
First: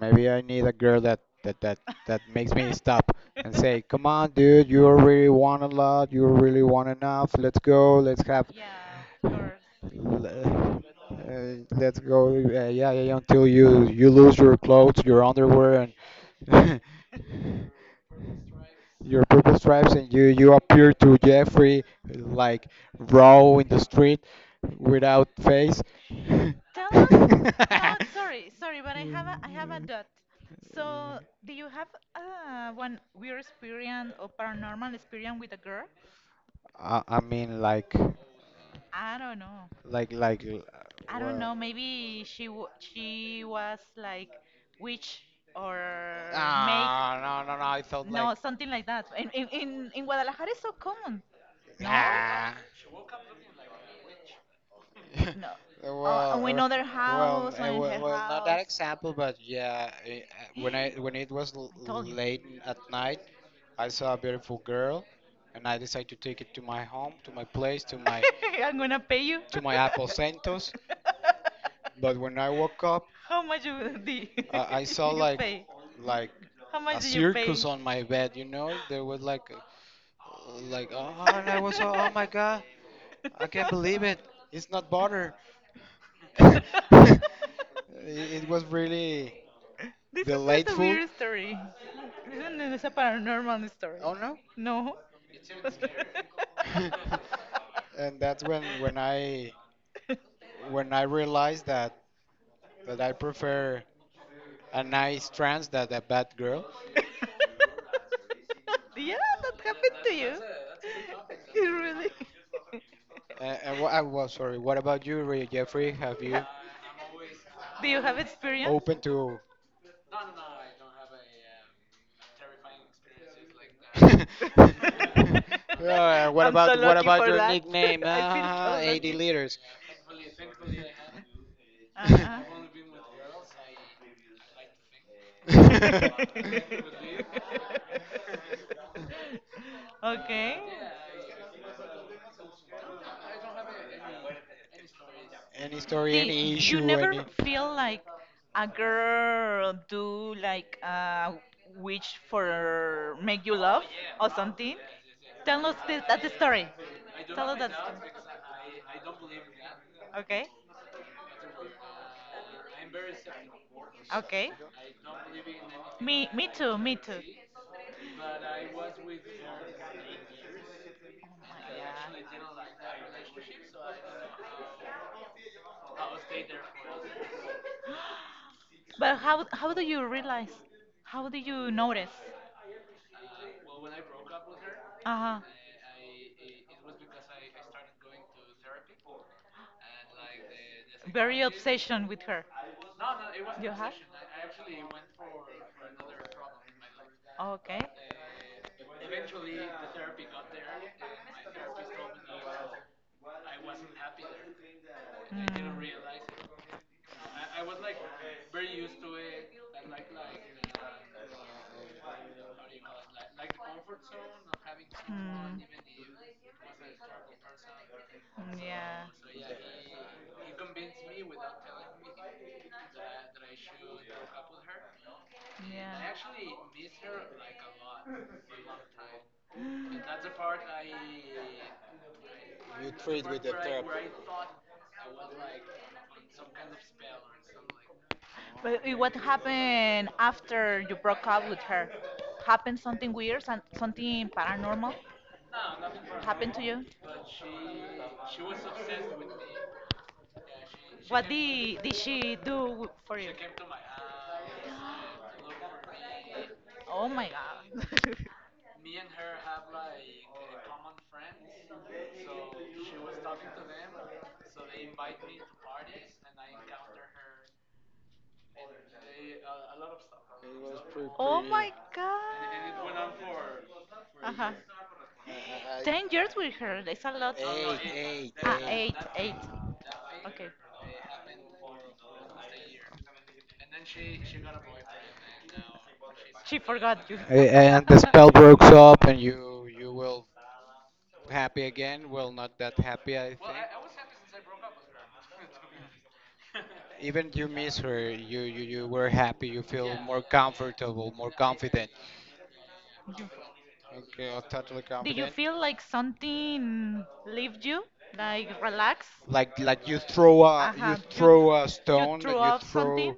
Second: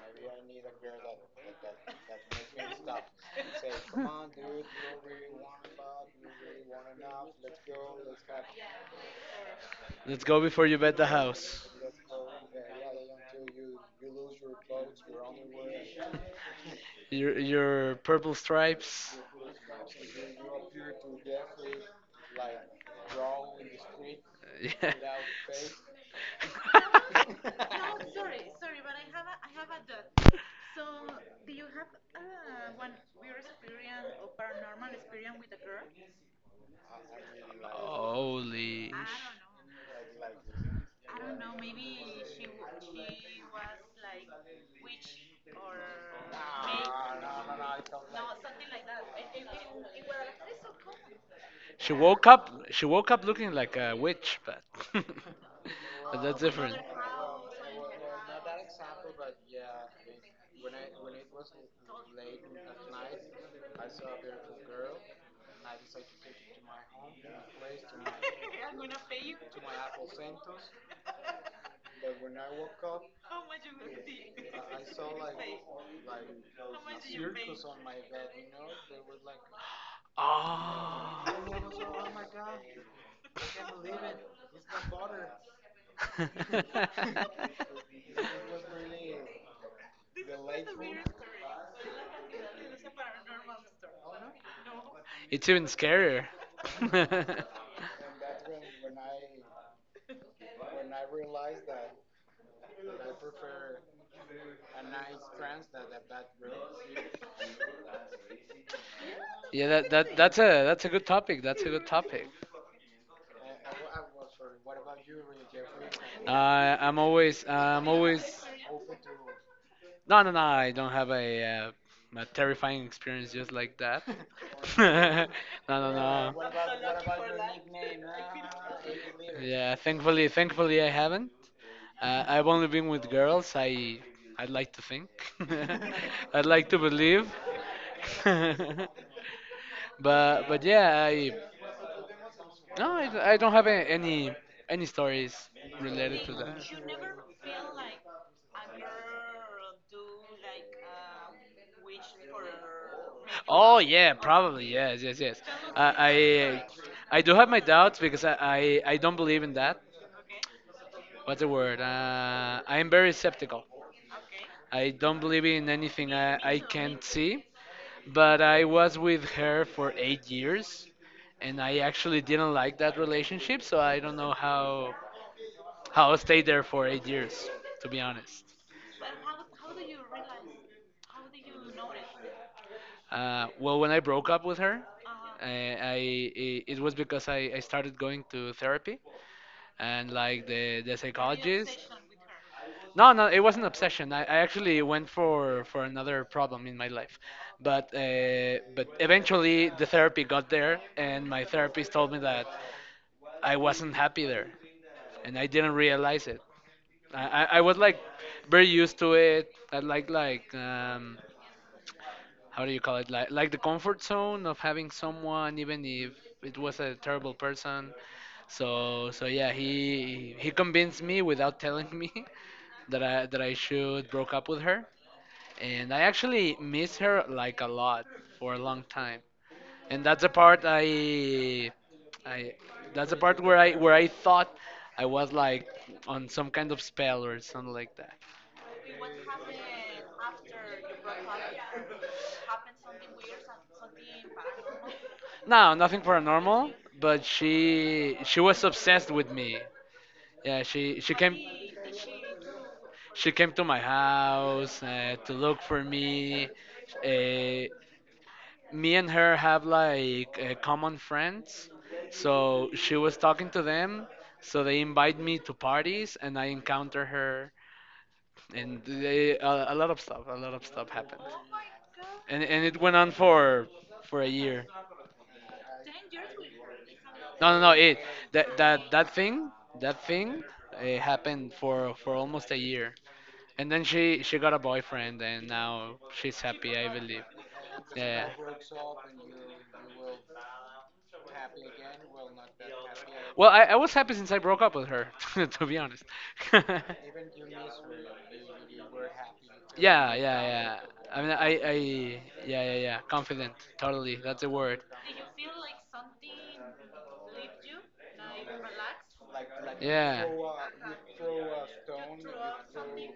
Speaker 1: Maybe I need a girl that makes me stop and say, "Come on, dude, you really want a lot. You really want enough. Let's go. Let's have. Yeah, of course.
Speaker 2: let's go before you bet the house.
Speaker 1: Let's go. Yeah, yeah, yeah, until you lose your clothes, your underwear, and
Speaker 2: Your purple stripes.
Speaker 1: your purple stripes and you appear to Jeffrey like raw in the street
Speaker 2: Yeah.
Speaker 1: without face. Tell us. No, sorry, sorry, but I have a dot. So, do you have one weird experience or paranormal experience with a girl? I mean like
Speaker 2: Holy.
Speaker 1: I don't know. Like I don't what? Know. Maybe she was like witch or make Ah, no no no. It sounds like no something like that. In Guadalajara is so common. No,
Speaker 2: She woke up.
Speaker 1: nah.
Speaker 2: She woke up looking like a witch, but, but
Speaker 1: No.
Speaker 2: that's
Speaker 1: Well, or in
Speaker 2: different.
Speaker 1: other well, house or in well, her well, not that house. Example, but yeah, when I when it was l I told you. Late at night, I saw a beautiful girl, and I decided to take it to my home, to my place, to my I'm gonna pay you. To my Apple Santos. But when I woke up, how much you did I saw you like pay? Like how a much did you pay? Circus on my bed. You know, there was like oh,
Speaker 2: How?
Speaker 1: and I was oh,
Speaker 2: Oh.
Speaker 1: oh my god, I can't believe it. It's not butter. it, it was really this is not a delightful. Weird story. This is not a paranormal story. Oh no. No.
Speaker 2: it's even scarier.
Speaker 1: And that's when I when I realized that I prefer a nice trans than a bad girl. Yeah, that
Speaker 2: yeah, that,
Speaker 1: happened.
Speaker 2: that that's a that's a good topic. That's a good
Speaker 1: Really.
Speaker 2: topic.
Speaker 1: And I was sorry. What about you, Jeffrey? Have you do
Speaker 2: I'm
Speaker 1: you have
Speaker 2: always
Speaker 1: experience? Open to?
Speaker 2: no no no I don't have a terrifying experience just like that. no no no.
Speaker 1: What I'm so about what lucky about for your that. nickname? I feel Ah, so 80 lucky. Liters.
Speaker 2: Yeah, thankfully I haven't. I've only been with girls. I'd like to think. I'd like to believe. but
Speaker 1: Okay.
Speaker 2: but yeah, I no I don't have a- any stories
Speaker 1: Any story, see,
Speaker 2: related to
Speaker 1: any you
Speaker 2: that.
Speaker 1: issue, never any. Feel like a girl do like a wish for make you
Speaker 2: Oh
Speaker 1: love
Speaker 2: yeah,
Speaker 1: or
Speaker 2: probably
Speaker 1: something?
Speaker 2: yes, yes, yes.
Speaker 1: Tell us that the
Speaker 2: I
Speaker 1: story.
Speaker 2: I do have
Speaker 1: Tell us
Speaker 2: my
Speaker 1: that story.
Speaker 2: doubts because I don't believe in that.
Speaker 1: Okay.
Speaker 2: What's the word? I am very skeptical.
Speaker 1: Okay.
Speaker 2: I don't believe in anything
Speaker 1: Me, me
Speaker 2: I
Speaker 1: too. Me
Speaker 2: can't
Speaker 1: too.
Speaker 2: see. But I was with her for 8 years, and I actually didn't like that relationship. So I don't know how I stayed there for 8 years, to be honest.
Speaker 1: But how do you realize? How do you notice?
Speaker 2: Well, when I broke up with her,
Speaker 1: Uh huh.
Speaker 2: I, I it was because I started going to therapy and like the psychologist.
Speaker 1: Session with her.
Speaker 2: No, no, it wasn't obsession. I actually went for another problem in my life,
Speaker 1: Okay.
Speaker 2: but eventually the therapy got there, and my therapist told me that I wasn't happy there, and I didn't realize it. I was like very used to it. I like how do you call it like the comfort zone of having someone even if it was a terrible person,
Speaker 1: Yeah.
Speaker 2: so so yeah, he convinced me without telling me that I should broke up with her, and I
Speaker 1: Yeah.
Speaker 2: actually miss her like a lot for a long time,
Speaker 1: You
Speaker 2: and that's the part I that's the
Speaker 1: trade
Speaker 2: part where I where I thought I was like on some kind of spell or something like that.
Speaker 1: but what happened after you broke up with her? Happened something weird, something paranormal
Speaker 2: No, nothing
Speaker 1: happened to
Speaker 2: paranormal,
Speaker 1: you?
Speaker 2: but she was obsessed with me. Yeah, she came,
Speaker 1: Did she do for?
Speaker 2: she came to my house to look for me.
Speaker 1: Oh my
Speaker 2: Uh,
Speaker 1: god!
Speaker 2: me and her have like common friends, so she was talking to them. So they invite me to parties, and I encounter her, and they, a lot of stuff, a lot of stuff happened,
Speaker 1: Oh pretty. My god!
Speaker 2: and it went on for a
Speaker 1: Huh.
Speaker 2: year.
Speaker 1: 10 years with her. That's a lot.
Speaker 2: No, no, no. It
Speaker 1: Eight. Eight,
Speaker 2: that
Speaker 1: eight.
Speaker 2: thing that thing,
Speaker 1: Okay,
Speaker 2: it happened for almost a year, and then she got a boyfriend, and now she's
Speaker 1: she
Speaker 2: happy, I
Speaker 1: forgot you.
Speaker 2: believe.
Speaker 1: And the spell breaks up, and you will happy again. Well, not that happy. I think.
Speaker 2: Well, I was happy since I broke up with her, to be honest. yeah,
Speaker 1: Even you miss her. You were happy. You feel
Speaker 2: yeah,
Speaker 1: more
Speaker 2: yeah.
Speaker 1: comfortable,
Speaker 2: I
Speaker 1: more
Speaker 2: mean, I,
Speaker 1: confident.
Speaker 2: yeah, yeah, yeah.
Speaker 1: You-
Speaker 2: Confident, totally.
Speaker 1: Okay, or
Speaker 2: That's the
Speaker 1: totally
Speaker 2: word.
Speaker 1: did you confident. Feel like something leave you? Like relax? Like you
Speaker 2: Yeah,
Speaker 1: throw a you uh-huh. You throw a you stone threw and you off something?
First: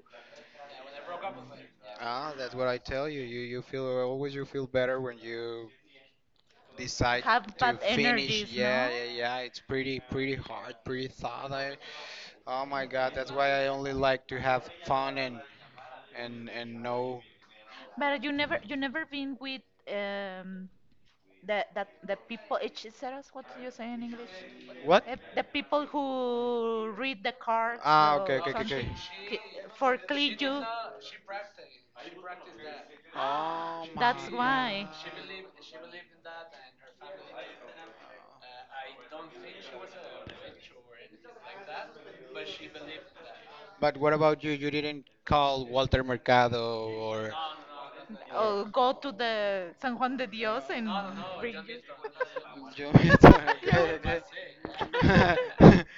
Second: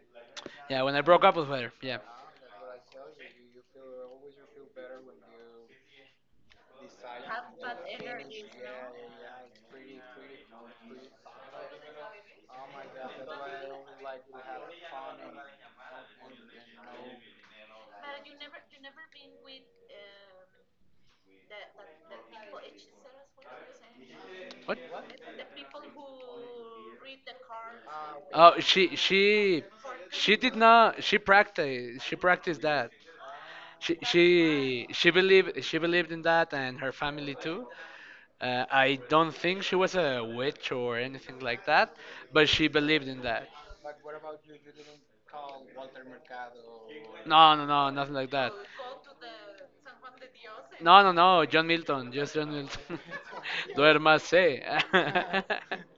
Speaker 2: yeah. When I broke up with her,
Speaker 1: Throw.
Speaker 2: yeah.
Speaker 1: Ah, that's what I tell you. You feel always you feel better when you decide have to bad finish. Energies, yeah, no? yeah, yeah. It's pretty hard, pretty thought. I oh my god, that's why I only like to have fun and and know. But you never been with um the that the people each us what do you say in English?
Speaker 2: What?
Speaker 1: What? Eh, the people who read the cards ah, okay, or okay,
Speaker 2: Oh,
Speaker 1: okay, okay. something.
Speaker 2: she did not. She practiced. She practiced that.
Speaker 1: Oh my that's god. Why.
Speaker 2: She believed, she believed in that, and her family too. I don't think she was a witch or anything like that, but she believed in that.
Speaker 1: But what about you? You didn't call Walter Mercado or
Speaker 2: No, no, no, nothing like that.
Speaker 1: go to the San Juan de Dios and
Speaker 2: No, no, no, John Milton, just John
Speaker 1: you
Speaker 2: Milton.
Speaker 1: mean okay, okay.
Speaker 2: Duérmase.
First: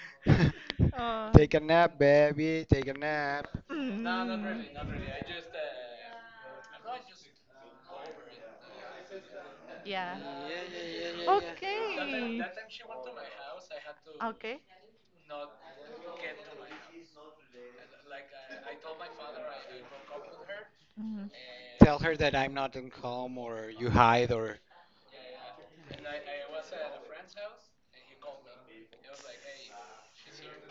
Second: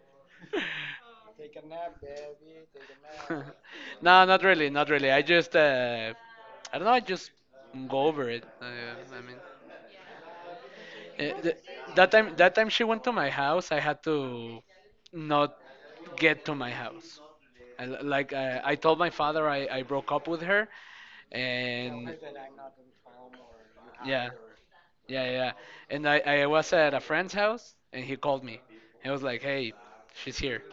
Speaker 1: Take a nap, baby. Take a
Speaker 2: no,
Speaker 1: nap. Mm,
Speaker 2: not really, not really. I just, I don't know. I just go over it. I mean,
Speaker 1: yeah. Yeah.
Speaker 2: uh, th-
Speaker 1: Okay.
Speaker 2: that time she went to my house. I had to
Speaker 1: Okay.
Speaker 2: not get to my house. Like I told my father, I broke up with her,
Speaker 1: Mhm. Tell
Speaker 2: and
Speaker 1: her that I'm not in calm or you
Speaker 2: yeah,
Speaker 1: hide or
Speaker 2: yeah, yeah. And I was at a friend's house, and he called me. He was like, "Hey, she's here,"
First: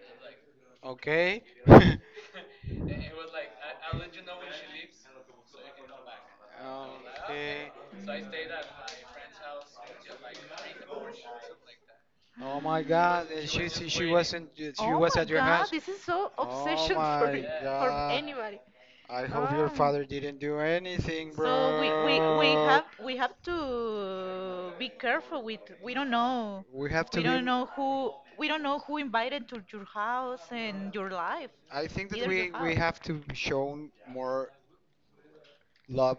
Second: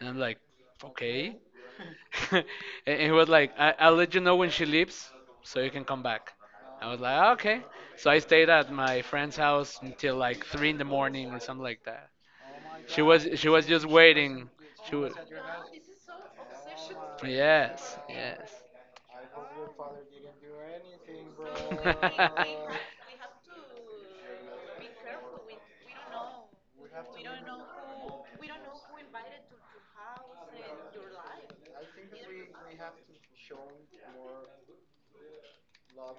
Speaker 2: and I'm like, "Okay."
Speaker 1: okay. Okay.
Speaker 2: and he was like, I- I'll let you know when she leaves so you can come back. I was like, "Ah, okay. So I stayed at my friend's house until like three in the morning or something like that.
Speaker 1: Oh my god! And
Speaker 2: She was just
Speaker 1: she oh
Speaker 2: waiting. She was
Speaker 1: was my at your god, house. This is so oh obsession for my for
Speaker 2: yes
Speaker 1: god! Anybody.
Speaker 2: yes.
Speaker 1: I hope your oh. father didn't do anything, so we bro. have to be careful with we don't know we have we to we be. Don't know who we don't know who invited to your house and your life I think that either your we house have to show more love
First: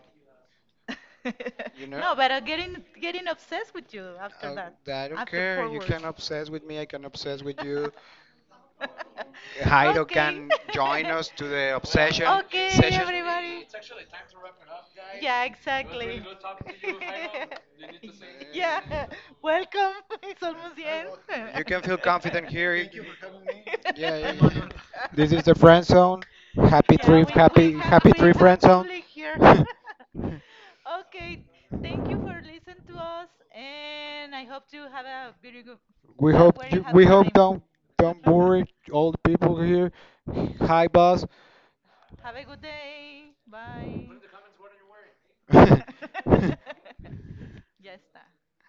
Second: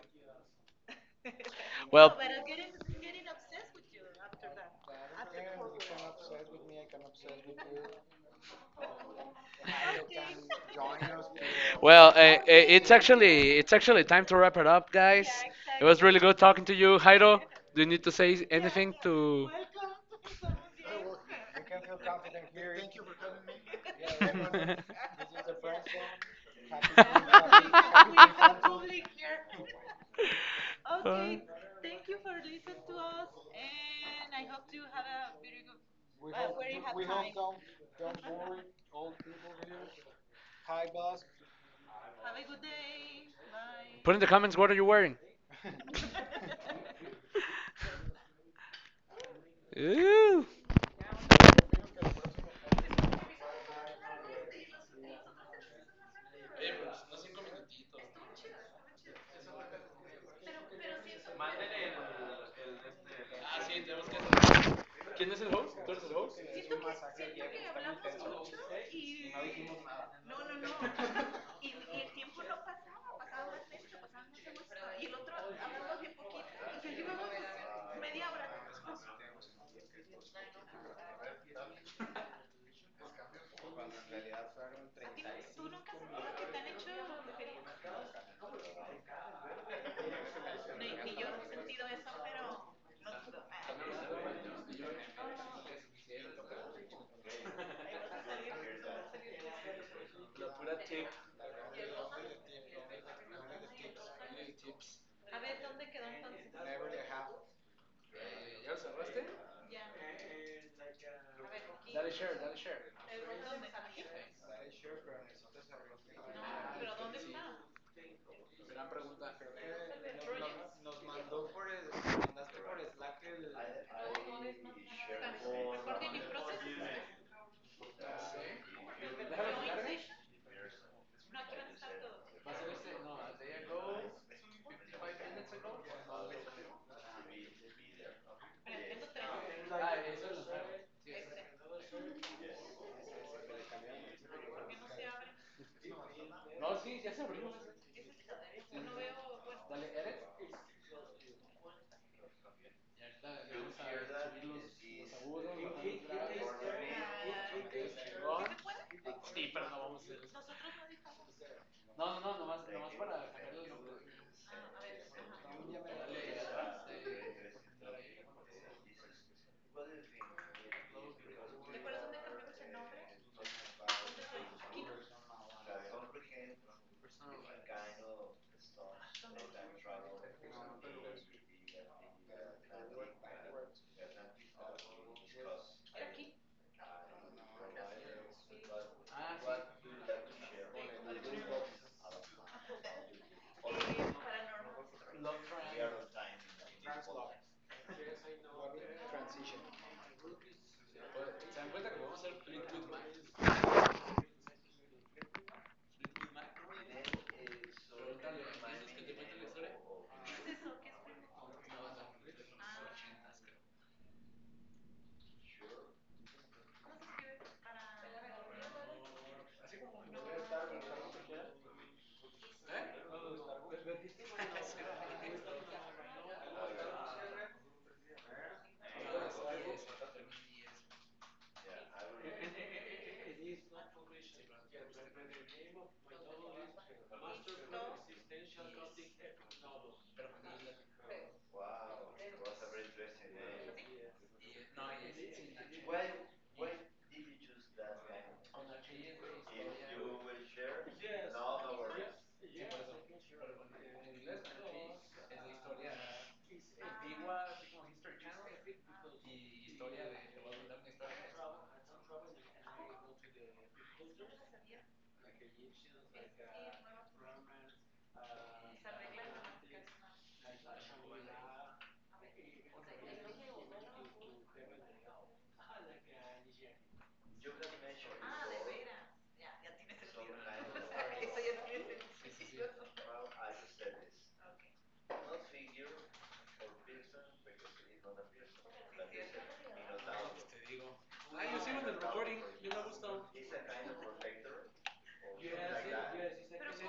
Speaker 1: you know? No,
Speaker 2: well.
Speaker 1: but I'm getting obsessed with you after that, I don't after care. Four you words. Can obsess with me. I can obsess with you. Jairo okay. can join us to the
Speaker 2: Well, uh,
Speaker 1: obsession
Speaker 2: uh, it's
Speaker 1: session.
Speaker 2: actually it's actually time to wrap it up, guys.
Speaker 1: Yeah,
Speaker 2: It
Speaker 1: exactly.
Speaker 2: was really good talking to you, Jairo. Do you need to say anything to?
Speaker 1: Welcome. It's almost the end. You can feel confident here. Thank you for having me. Yeah, yeah, yeah. This is the friend zone. Happy yeah, trip, we happy have happy three trip friend zone. public here. Okay, thank you for listening to us, and I hope you have a very good, we a hope very you, happy we happy hope time. Don't worry all the people here. Hi, boss. Have a good day. Bye.
Speaker 2: Put in the comments what are you wearing.
Speaker 1: Ya está.
Speaker 2: Ooh. ¿Quién es el host? ¿Tú eres el host? La pura tip. Tips. Tips. Eh, ¿Ya lo cerraste? Dale share, dale share. Sí. Gran pregunta. Sí. Déjalo que cargue. Va a ser este. No, as they go. 5 minutes ago? Ah, eso lo sabe. Sí, no, sí, ya se abrió. Dale, edit. Y ahorita vamos a subir los agudos. Sí, pero no vamos a hacer eso. No, nomás para cambiar los nombres. Dale atrás. Eh, ¿Se dan cuenta que vamos a hacer Fleetwood Mac? If sí, por eso. En inglés, es la historia antigua, así como History Channel, y historia de. Te voy a contar una historia de esto. Sí, sí, sí. Pues, te digo. Ah, yo sigo en el recording, yo me gusta. Yo era así,